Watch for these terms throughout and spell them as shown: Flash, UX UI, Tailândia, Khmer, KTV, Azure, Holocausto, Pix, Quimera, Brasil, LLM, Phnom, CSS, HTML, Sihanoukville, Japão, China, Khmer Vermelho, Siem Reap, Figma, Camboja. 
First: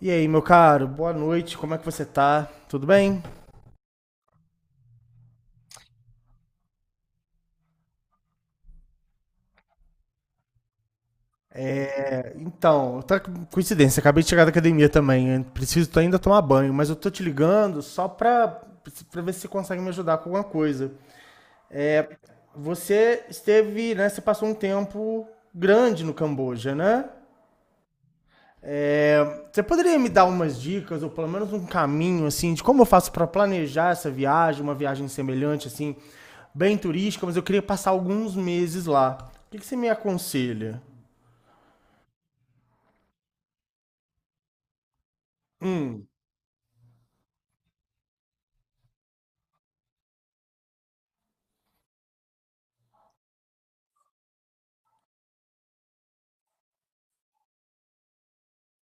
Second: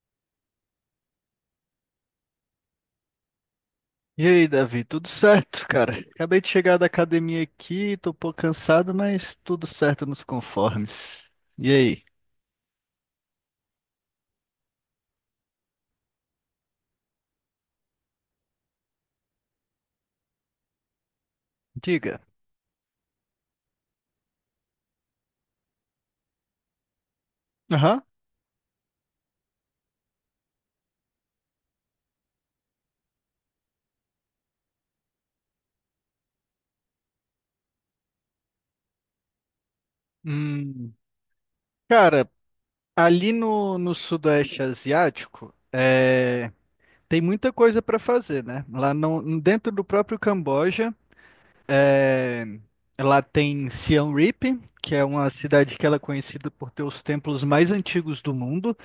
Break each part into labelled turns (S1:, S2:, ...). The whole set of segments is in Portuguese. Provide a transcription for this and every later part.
S1: E aí, meu caro, boa noite, como é que você tá? Tudo bem?
S2: E aí, Davi, tudo certo, cara? Acabei de chegar da academia aqui, tô um pouco cansado, mas tudo certo nos conformes. E aí?
S1: Tá coincidência, acabei de chegar da academia também, eu preciso ainda tomar banho, mas eu tô te ligando só pra ver se você consegue me ajudar com alguma coisa. É,
S2: Diga.
S1: Você esteve, né, você passou um tempo grande no Camboja, né?
S2: Aham.
S1: É, Você poderia me dar umas dicas, ou pelo menos um caminho, assim, de como eu faço para planejar essa viagem, uma viagem semelhante, assim, bem turística, mas eu queria passar alguns meses lá. O que que você me aconselha?
S2: Hum, Cara, ali no Sudeste Asiático,
S1: Hum,
S2: tem muita coisa para fazer, né? Lá no, dentro do próprio Camboja, é, lá tem Siem Reap, que é uma cidade que ela é conhecida por ter os templos mais antigos do mundo.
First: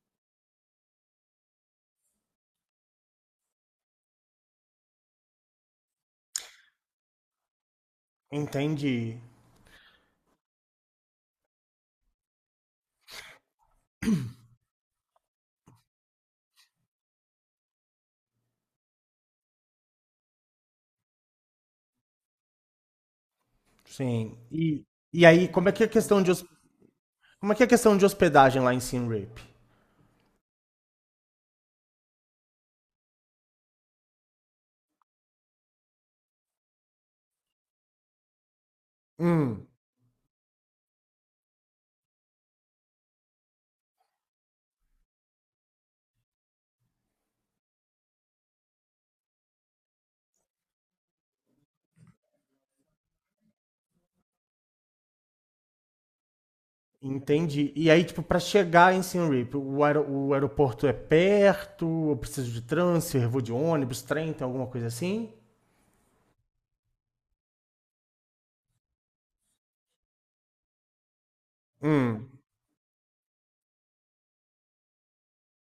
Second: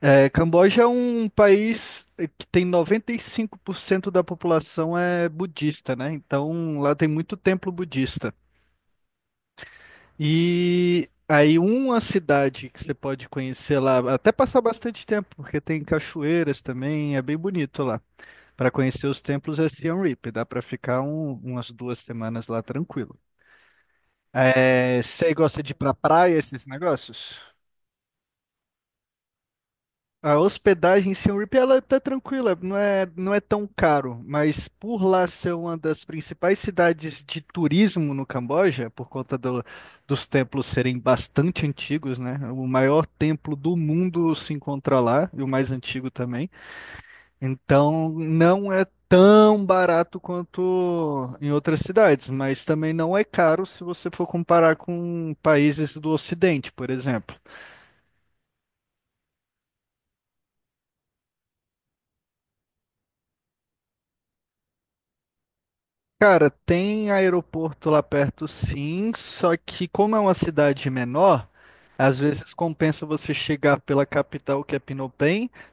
S2: É, Camboja é um país que tem 95% da população é budista, né? Então lá tem muito templo budista.
S1: entendi.
S2: E aí uma cidade que você pode conhecer lá, até passar bastante tempo, porque tem cachoeiras também, é bem bonito lá. Para conhecer os templos é Siem Reap, dá para ficar umas 2 semanas lá tranquilo.
S1: Sim. E,
S2: É,
S1: e
S2: você
S1: aí,
S2: gosta
S1: como é
S2: de ir
S1: que é a
S2: pra
S1: questão de,
S2: praia, esses negócios?
S1: como é que é a questão de hospedagem lá em Siem Reap?
S2: A hospedagem em Siem Reap, ela tá tranquila, não é tão caro, mas por lá ser uma das principais cidades de turismo no Camboja, por conta
S1: Hum,
S2: dos templos serem bastante antigos, né? O maior templo do mundo se encontra lá, e o mais antigo também. Então, não é tão barato quanto em outras cidades, mas também não é caro se você for comparar com países do Ocidente, por exemplo.
S1: entendi. E aí, tipo, para chegar em Siem Reap, o aeroporto é perto? Eu preciso de transfer? Vou de ônibus, trem, tem alguma coisa assim?
S2: Cara, tem aeroporto lá perto sim, só que como é uma cidade menor, às
S1: Hum.
S2: vezes compensa você chegar pela capital, que é Phnom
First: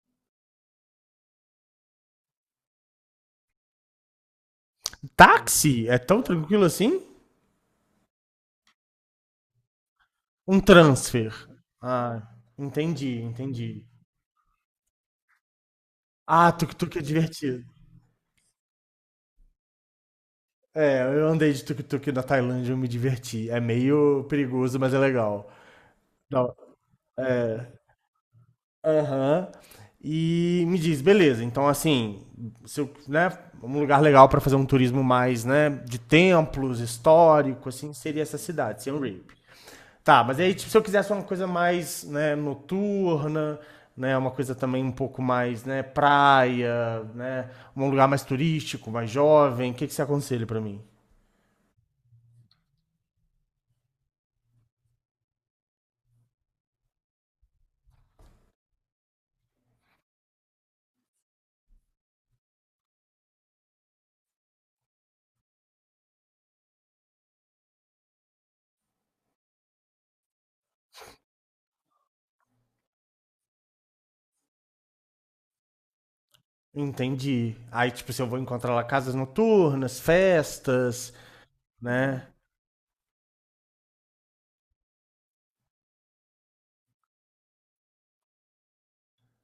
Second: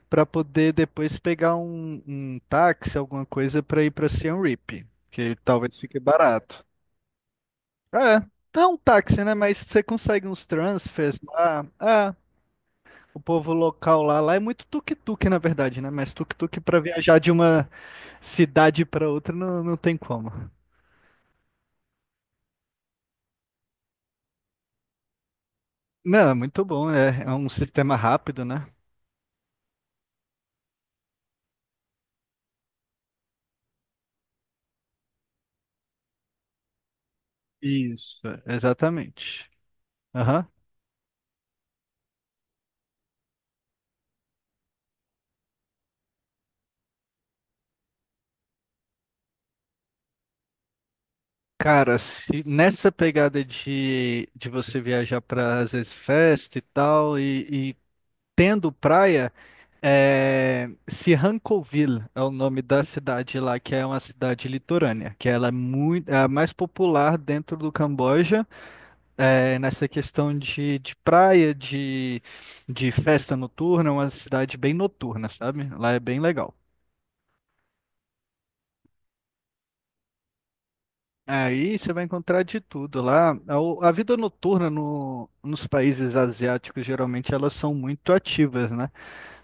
S2: para poder depois pegar um táxi, alguma coisa para ir para Siem Reap, que talvez
S1: Táxi? É
S2: fique
S1: tão tranquilo
S2: barato.
S1: assim?
S2: É, não um táxi, né? Mas você consegue uns
S1: Um
S2: transfers
S1: transfer.
S2: lá. Ah,
S1: Ah, entendi,
S2: o povo
S1: entendi.
S2: local lá é muito tuk-tuk, na verdade, né? Mas
S1: Ah,
S2: tuk-tuk para
S1: tuk-tuk é
S2: viajar de
S1: divertido.
S2: uma cidade para outra não tem como.
S1: É, eu andei de tuk-tuk na Tailândia e eu me diverti. É meio perigoso, mas é legal.
S2: Não, é
S1: Não,
S2: muito bom, é um
S1: é.
S2: sistema rápido, né?
S1: Aham. E me diz, beleza, então assim, se eu, né, um lugar legal para fazer um turismo mais, né, de templos, histórico, assim, seria
S2: Isso,
S1: essa
S2: é,
S1: cidade, Siem Reap.
S2: exatamente.
S1: Tá, mas
S2: Aham.
S1: aí, tipo, se eu quisesse uma coisa mais, né, noturna, né, uma coisa também um pouco mais, né, praia, né, um lugar mais turístico, mais jovem, o que que você aconselha pra mim?
S2: Cara, se nessa pegada de você viajar para às vezes festa e tal, e tendo praia, Sihanoukville é o nome da cidade lá, que é uma cidade litorânea, que ela é muito, é a mais popular dentro do Camboja, é, nessa questão de praia, de festa noturna, é uma cidade bem noturna, sabe? Lá é bem legal.
S1: Entendi. Aí, tipo, se eu vou encontrar lá casas noturnas, festas,
S2: Aí você vai
S1: né?
S2: encontrar de tudo lá. A vida noturna nos países asiáticos, geralmente, elas são muito ativas, né?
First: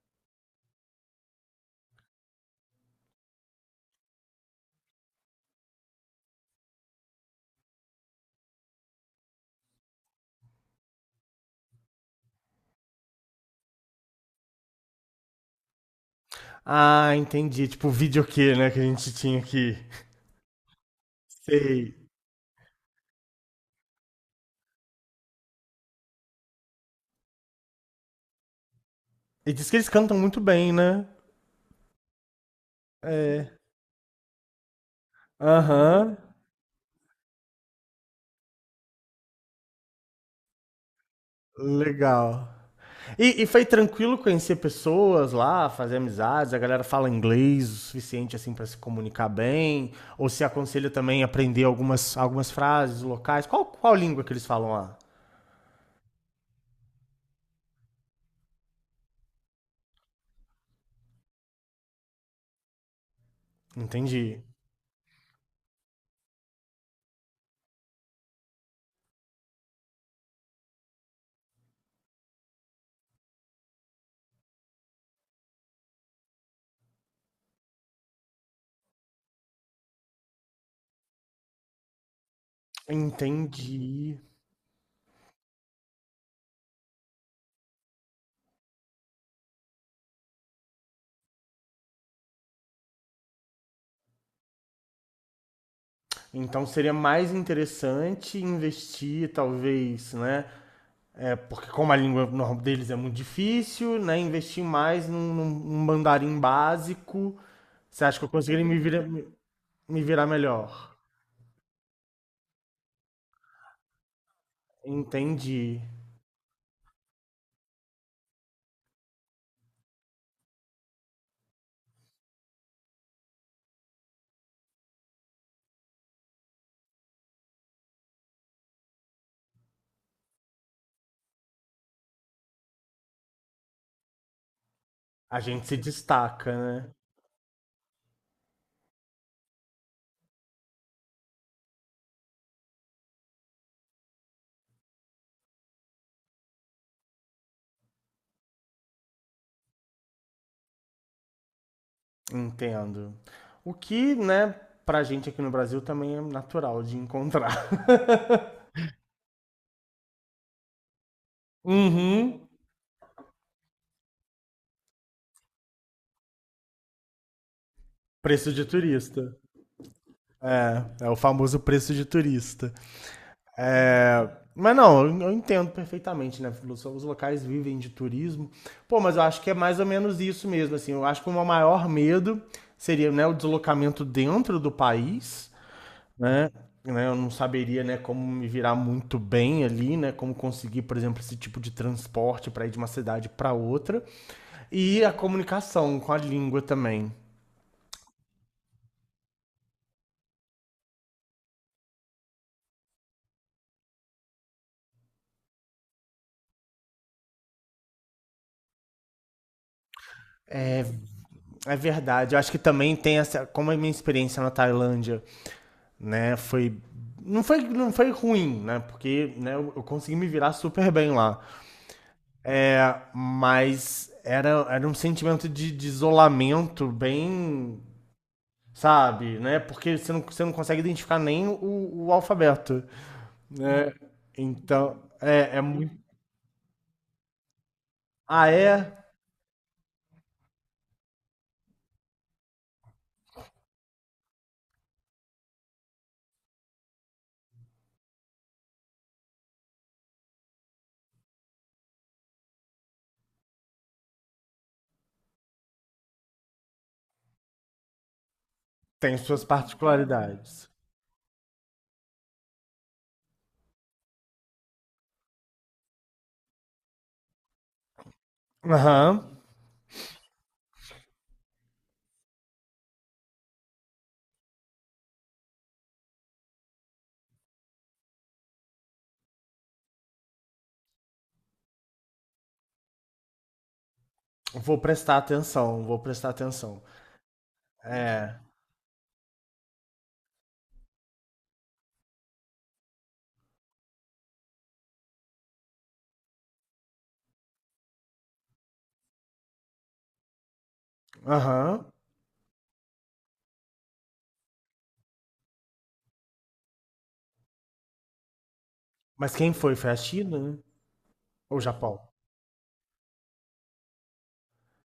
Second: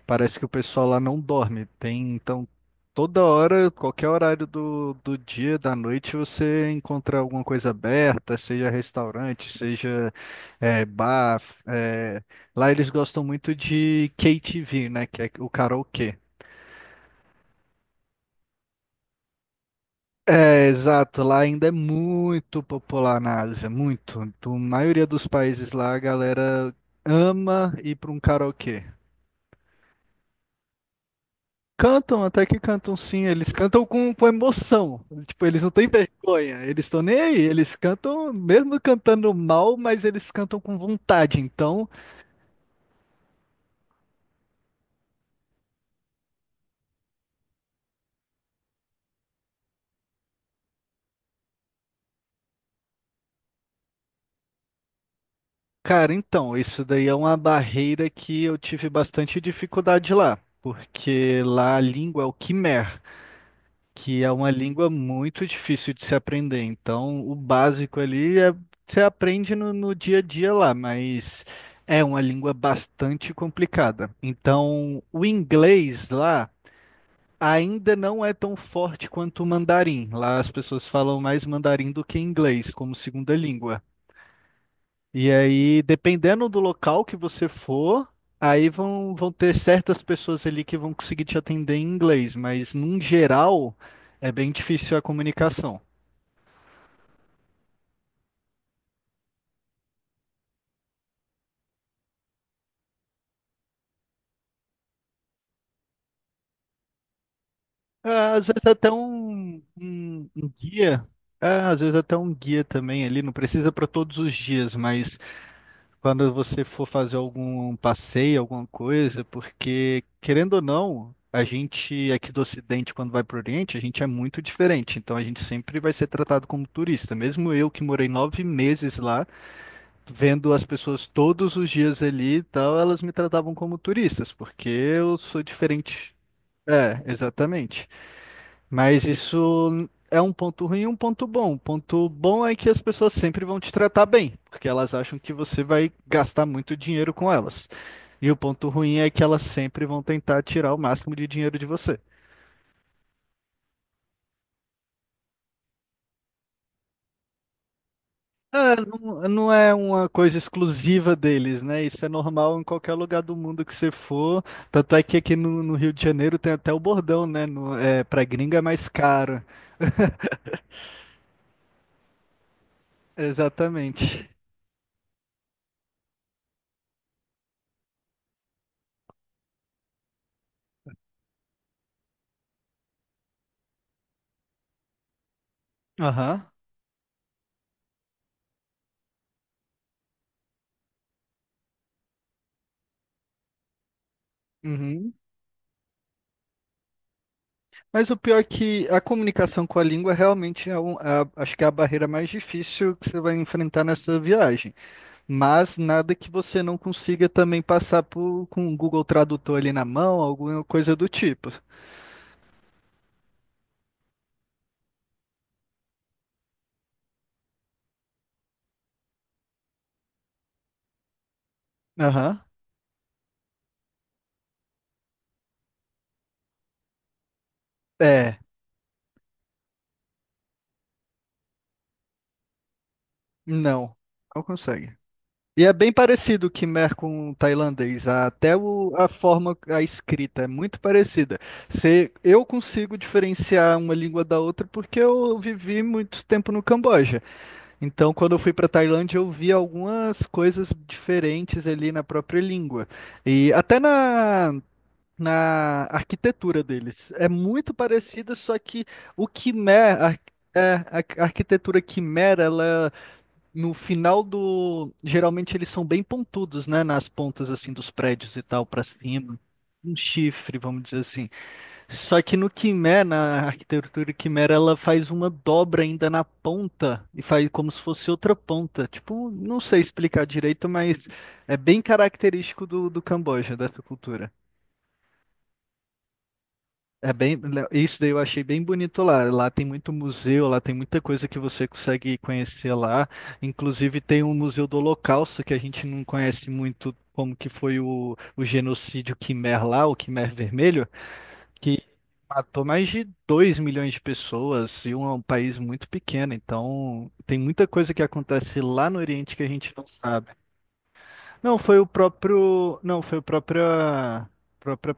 S2: Parece que o pessoal lá não dorme. Tem, então, toda hora, qualquer horário do dia, da noite, você encontra alguma coisa aberta, seja restaurante, seja bar. eh, Lá eles gostam muito de KTV, né? Que é o karaokê.
S1: Ah, entendi. Tipo, o videokê, né, que a gente tinha aqui.
S2: É, exato, lá ainda é
S1: Sei.
S2: muito popular na Ásia, muito. Do maioria dos países lá, a galera ama ir para um karaokê.
S1: E diz que eles cantam muito bem, né?
S2: Cantam, até que cantam sim, eles
S1: É.
S2: cantam com emoção. Tipo, eles não têm
S1: Aham.
S2: vergonha, eles estão nem aí, eles cantam, mesmo cantando mal, mas eles cantam com vontade. Então,
S1: Legal. E foi tranquilo conhecer pessoas lá, fazer amizades? A galera fala inglês o suficiente assim para se comunicar bem? Ou se aconselha também a aprender algumas frases locais? Qual língua que eles falam lá?
S2: cara, então, isso daí é uma barreira que eu tive bastante dificuldade lá, porque lá a língua é o Khmer. Que é
S1: Entendi.
S2: uma língua muito difícil de se aprender. Então, o básico ali é você aprende no dia a dia lá, mas é uma língua bastante complicada. Então, o inglês lá ainda não é tão forte quanto o mandarim. Lá as pessoas falam mais mandarim do que inglês como segunda língua.
S1: Entendi.
S2: E aí, dependendo do local que você for, aí vão ter certas pessoas ali que vão conseguir te atender em inglês, mas num geral é bem difícil a comunicação.
S1: Então seria mais interessante investir, talvez, né? É, porque como a língua normal deles é muito difícil, né? Investir mais num mandarim básico. Você acha que eu
S2: Às
S1: conseguiria
S2: vezes até um,
S1: me virar
S2: um, um
S1: melhor?
S2: guia, ah, às vezes até um guia também ali, não precisa para todos os dias, mas
S1: Entendi.
S2: quando você for fazer algum passeio, alguma coisa, porque, querendo ou não, a gente aqui do Ocidente, quando vai para o Oriente, a gente é muito diferente. Então a gente sempre vai ser tratado como turista. Mesmo eu que morei 9 meses lá, vendo as pessoas todos os dias ali e tal, elas me tratavam como turistas, porque eu
S1: A
S2: sou
S1: gente se
S2: diferente.
S1: destaca, né?
S2: É, exatamente. Mas isso é um ponto ruim e um ponto bom. O ponto bom é que as pessoas sempre vão te tratar bem, porque elas acham que você vai gastar muito dinheiro com elas. E o ponto ruim é que elas sempre vão tentar tirar o máximo de dinheiro de você.
S1: Entendo. O que, né, pra gente aqui no Brasil também é natural de encontrar.
S2: É, não é uma coisa exclusiva deles, né? Isso é
S1: Uhum.
S2: normal em qualquer lugar do mundo que você for. Tanto é que aqui no Rio de Janeiro tem até o bordão, né? No, é, pra
S1: Preço
S2: gringa é
S1: de
S2: mais
S1: turista.
S2: caro.
S1: É, é o famoso preço de turista.
S2: Exatamente.
S1: É, mas não, eu entendo perfeitamente, né? Os locais vivem de turismo. Pô, mas eu acho que é mais ou menos isso mesmo, assim. Eu acho que o meu maior medo seria, né, o deslocamento dentro do país
S2: Aham.
S1: né? né, Eu não saberia, né, como me virar muito bem ali, né, como conseguir, por exemplo, esse tipo de transporte para ir de uma cidade para outra e a
S2: Uhum.
S1: comunicação com a língua também.
S2: Mas o pior é que a comunicação com a língua realmente é acho que é a barreira mais difícil que você vai enfrentar nessa viagem. Mas nada que você não consiga também passar por, com o Google Tradutor ali na mão, alguma
S1: É,
S2: coisa do tipo.
S1: é verdade. Eu acho que também tem essa, como a minha experiência na Tailândia, né, foi não foi ruim, né? Porque né, eu consegui me virar super bem lá.
S2: Aham.
S1: É, mas era um sentimento de isolamento bem
S2: É,
S1: sabe? Né? Porque você não consegue identificar nem o, o alfabeto, né?
S2: não, não consegue.
S1: Então, é, é
S2: E é bem
S1: muito...
S2: parecido o Khmer com o tailandês,
S1: Ah,
S2: até
S1: é?
S2: a forma, a escrita é muito parecida. Se eu consigo diferenciar uma língua da outra porque eu vivi muito tempo no Camboja. Então, quando eu fui para Tailândia, eu vi algumas coisas diferentes ali na própria língua. E até na arquitetura deles. É muito parecida, só que
S1: Tem
S2: o
S1: suas
S2: Khmer,
S1: particularidades.
S2: a arquitetura Khmer, ela no final do. Geralmente eles são bem pontudos, né? Nas pontas assim dos prédios e tal, para
S1: Aham.
S2: cima. Um chifre, vamos dizer assim. Só que no Quimera, na arquitetura Quimera, ela faz uma dobra ainda na ponta e faz como se fosse outra ponta. Tipo, não sei explicar direito, mas é bem característico do Camboja, dessa cultura.
S1: Vou prestar atenção, vou prestar atenção.
S2: É bem, isso daí eu
S1: É,
S2: achei bem bonito lá. Lá tem muito museu, lá tem muita coisa que você consegue conhecer lá. Inclusive tem um museu do Holocausto que a gente não conhece muito como que foi o genocídio Quimer lá, o Quimer Vermelho. Que
S1: aham.
S2: matou mais de 2 milhões de pessoas é um país muito pequeno, então tem muita coisa que acontece lá no
S1: Mas
S2: Oriente que a
S1: quem
S2: gente
S1: foi?
S2: não
S1: Foi a
S2: sabe.
S1: China, né?
S2: Não,
S1: Ou o
S2: foi o
S1: Japão?
S2: próprio, não, foi o próprio própria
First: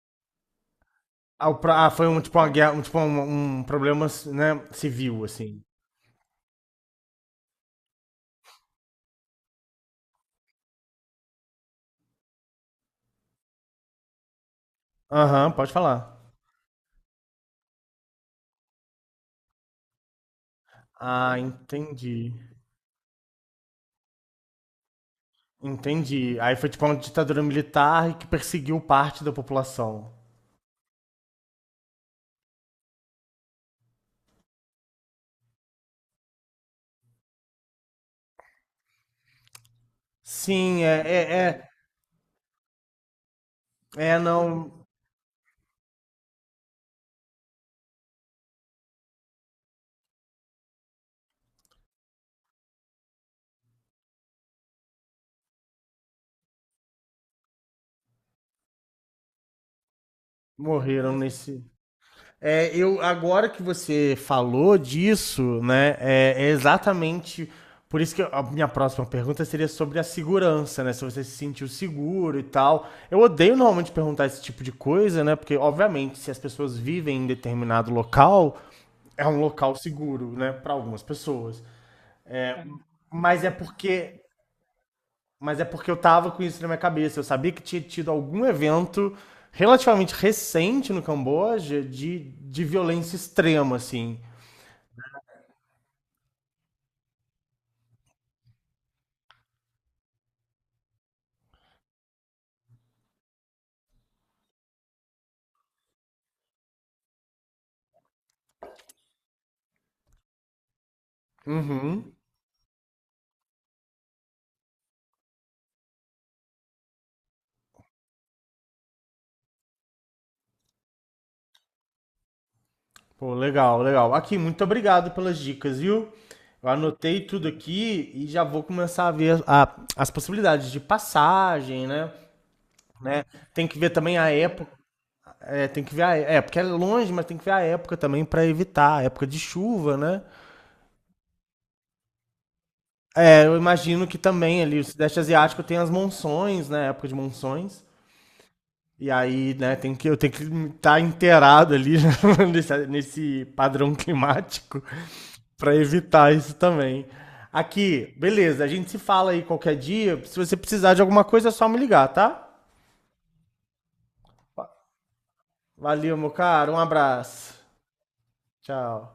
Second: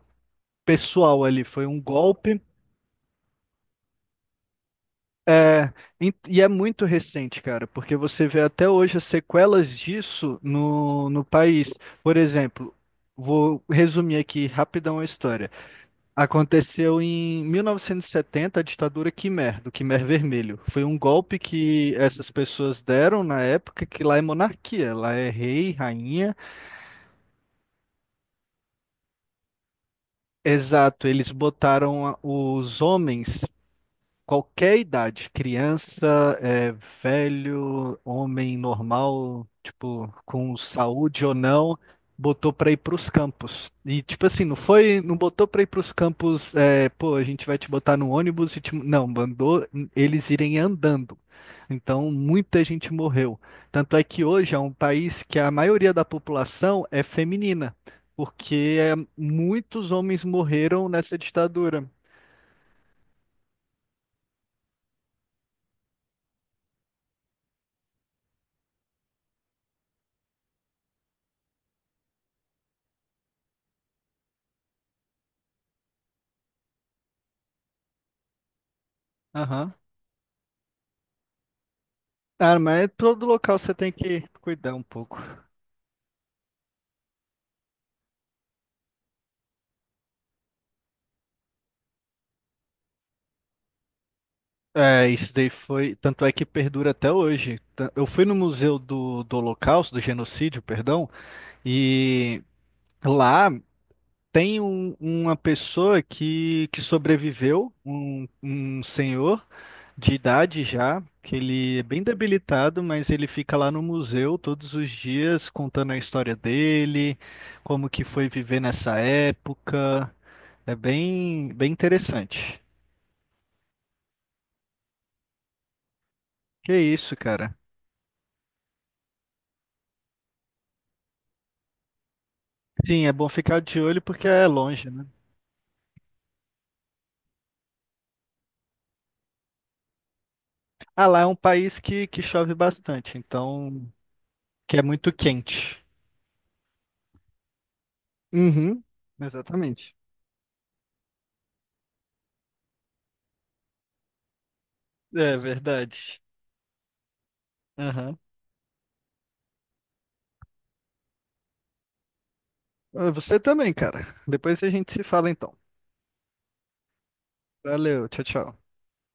S2: pessoal ali, foi um
S1: Foi um tipo
S2: golpe.
S1: uma guerra, um, tipo um, um problema, né, civil, assim.
S2: É, e é muito recente, cara, porque você vê até hoje as sequelas disso no país. Por exemplo, vou resumir aqui rapidão a
S1: Aham,
S2: história.
S1: pode falar.
S2: Aconteceu em 1970 a ditadura Khmer, do Khmer Vermelho. Foi um
S1: Ah,
S2: golpe que essas
S1: entendi.
S2: pessoas deram na época, que lá é monarquia, lá é rei, rainha.
S1: Entendi. Aí foi tipo uma ditadura militar que perseguiu parte da população.
S2: Exato, eles botaram os homens qualquer idade, criança, é, velho, homem normal, tipo, com
S1: Sim, é,
S2: saúde ou
S1: é,
S2: não, botou pra ir pros campos. E,
S1: é, é,
S2: tipo assim, não
S1: não
S2: foi, não botou pra ir pros campos, é, pô, a gente vai te botar no ônibus e te... Não, mandou eles irem andando. Então, muita gente morreu. Tanto é que hoje é um país que a maioria da população é feminina, porque é, muitos homens morreram
S1: morreram
S2: nessa
S1: nesse.
S2: ditadura.
S1: É, eu agora que você falou disso, né? É, é exatamente por isso que a minha próxima pergunta seria sobre a segurança, né? Se você se sentiu seguro e tal. Eu odeio normalmente perguntar esse tipo de coisa, né? Porque obviamente se as pessoas vivem em determinado local, é um
S2: Aham.
S1: local seguro, né? Para algumas pessoas.
S2: Ah, mas todo
S1: Mas é
S2: local você tem que
S1: porque
S2: cuidar um pouco.
S1: Mas é porque eu tava com isso na minha cabeça. Eu sabia que tinha tido algum evento relativamente recente no Camboja de violência extrema, assim.
S2: É, isso daí foi. Tanto é que perdura até hoje. Eu fui no Museu do Holocausto, do Genocídio, perdão, e lá tem uma pessoa que sobreviveu, um senhor de idade já, que ele é bem
S1: Uhum.
S2: debilitado, mas ele fica lá no museu todos os dias contando a história dele, como que foi viver nessa época. É bem, bem interessante.
S1: Pô, legal, legal. Aqui, muito obrigado pelas dicas, viu? Eu
S2: Que isso,
S1: anotei tudo
S2: cara.
S1: aqui e já vou começar a ver as possibilidades de passagem, né?
S2: Sim, é
S1: né?
S2: bom ficar
S1: Tem que
S2: de
S1: ver
S2: olho
S1: também
S2: porque
S1: a
S2: é
S1: época.
S2: longe, né?
S1: É, tem que ver a, é, porque é longe, mas tem que ver a época também para evitar, a época de chuva, né?
S2: Ah, lá é um país que chove bastante,
S1: É, eu
S2: então,
S1: imagino que também
S2: que
S1: ali
S2: é
S1: o
S2: muito
S1: Sudeste Asiático tem
S2: quente.
S1: as monções, né? Época de monções.
S2: Uhum,
S1: E aí, né, tem
S2: exatamente.
S1: que, eu tenho que estar tá inteirado ali nesse padrão climático
S2: É
S1: para
S2: verdade.
S1: evitar isso também. Aqui,
S2: Aham.
S1: beleza, a gente se fala aí qualquer dia. Se você precisar de alguma coisa, é só me ligar, tá?
S2: Ah, você também, cara. Depois a gente se fala então.
S1: Valeu, meu caro. Um abraço.
S2: Valeu, tchau, tchau.
S1: Tchau.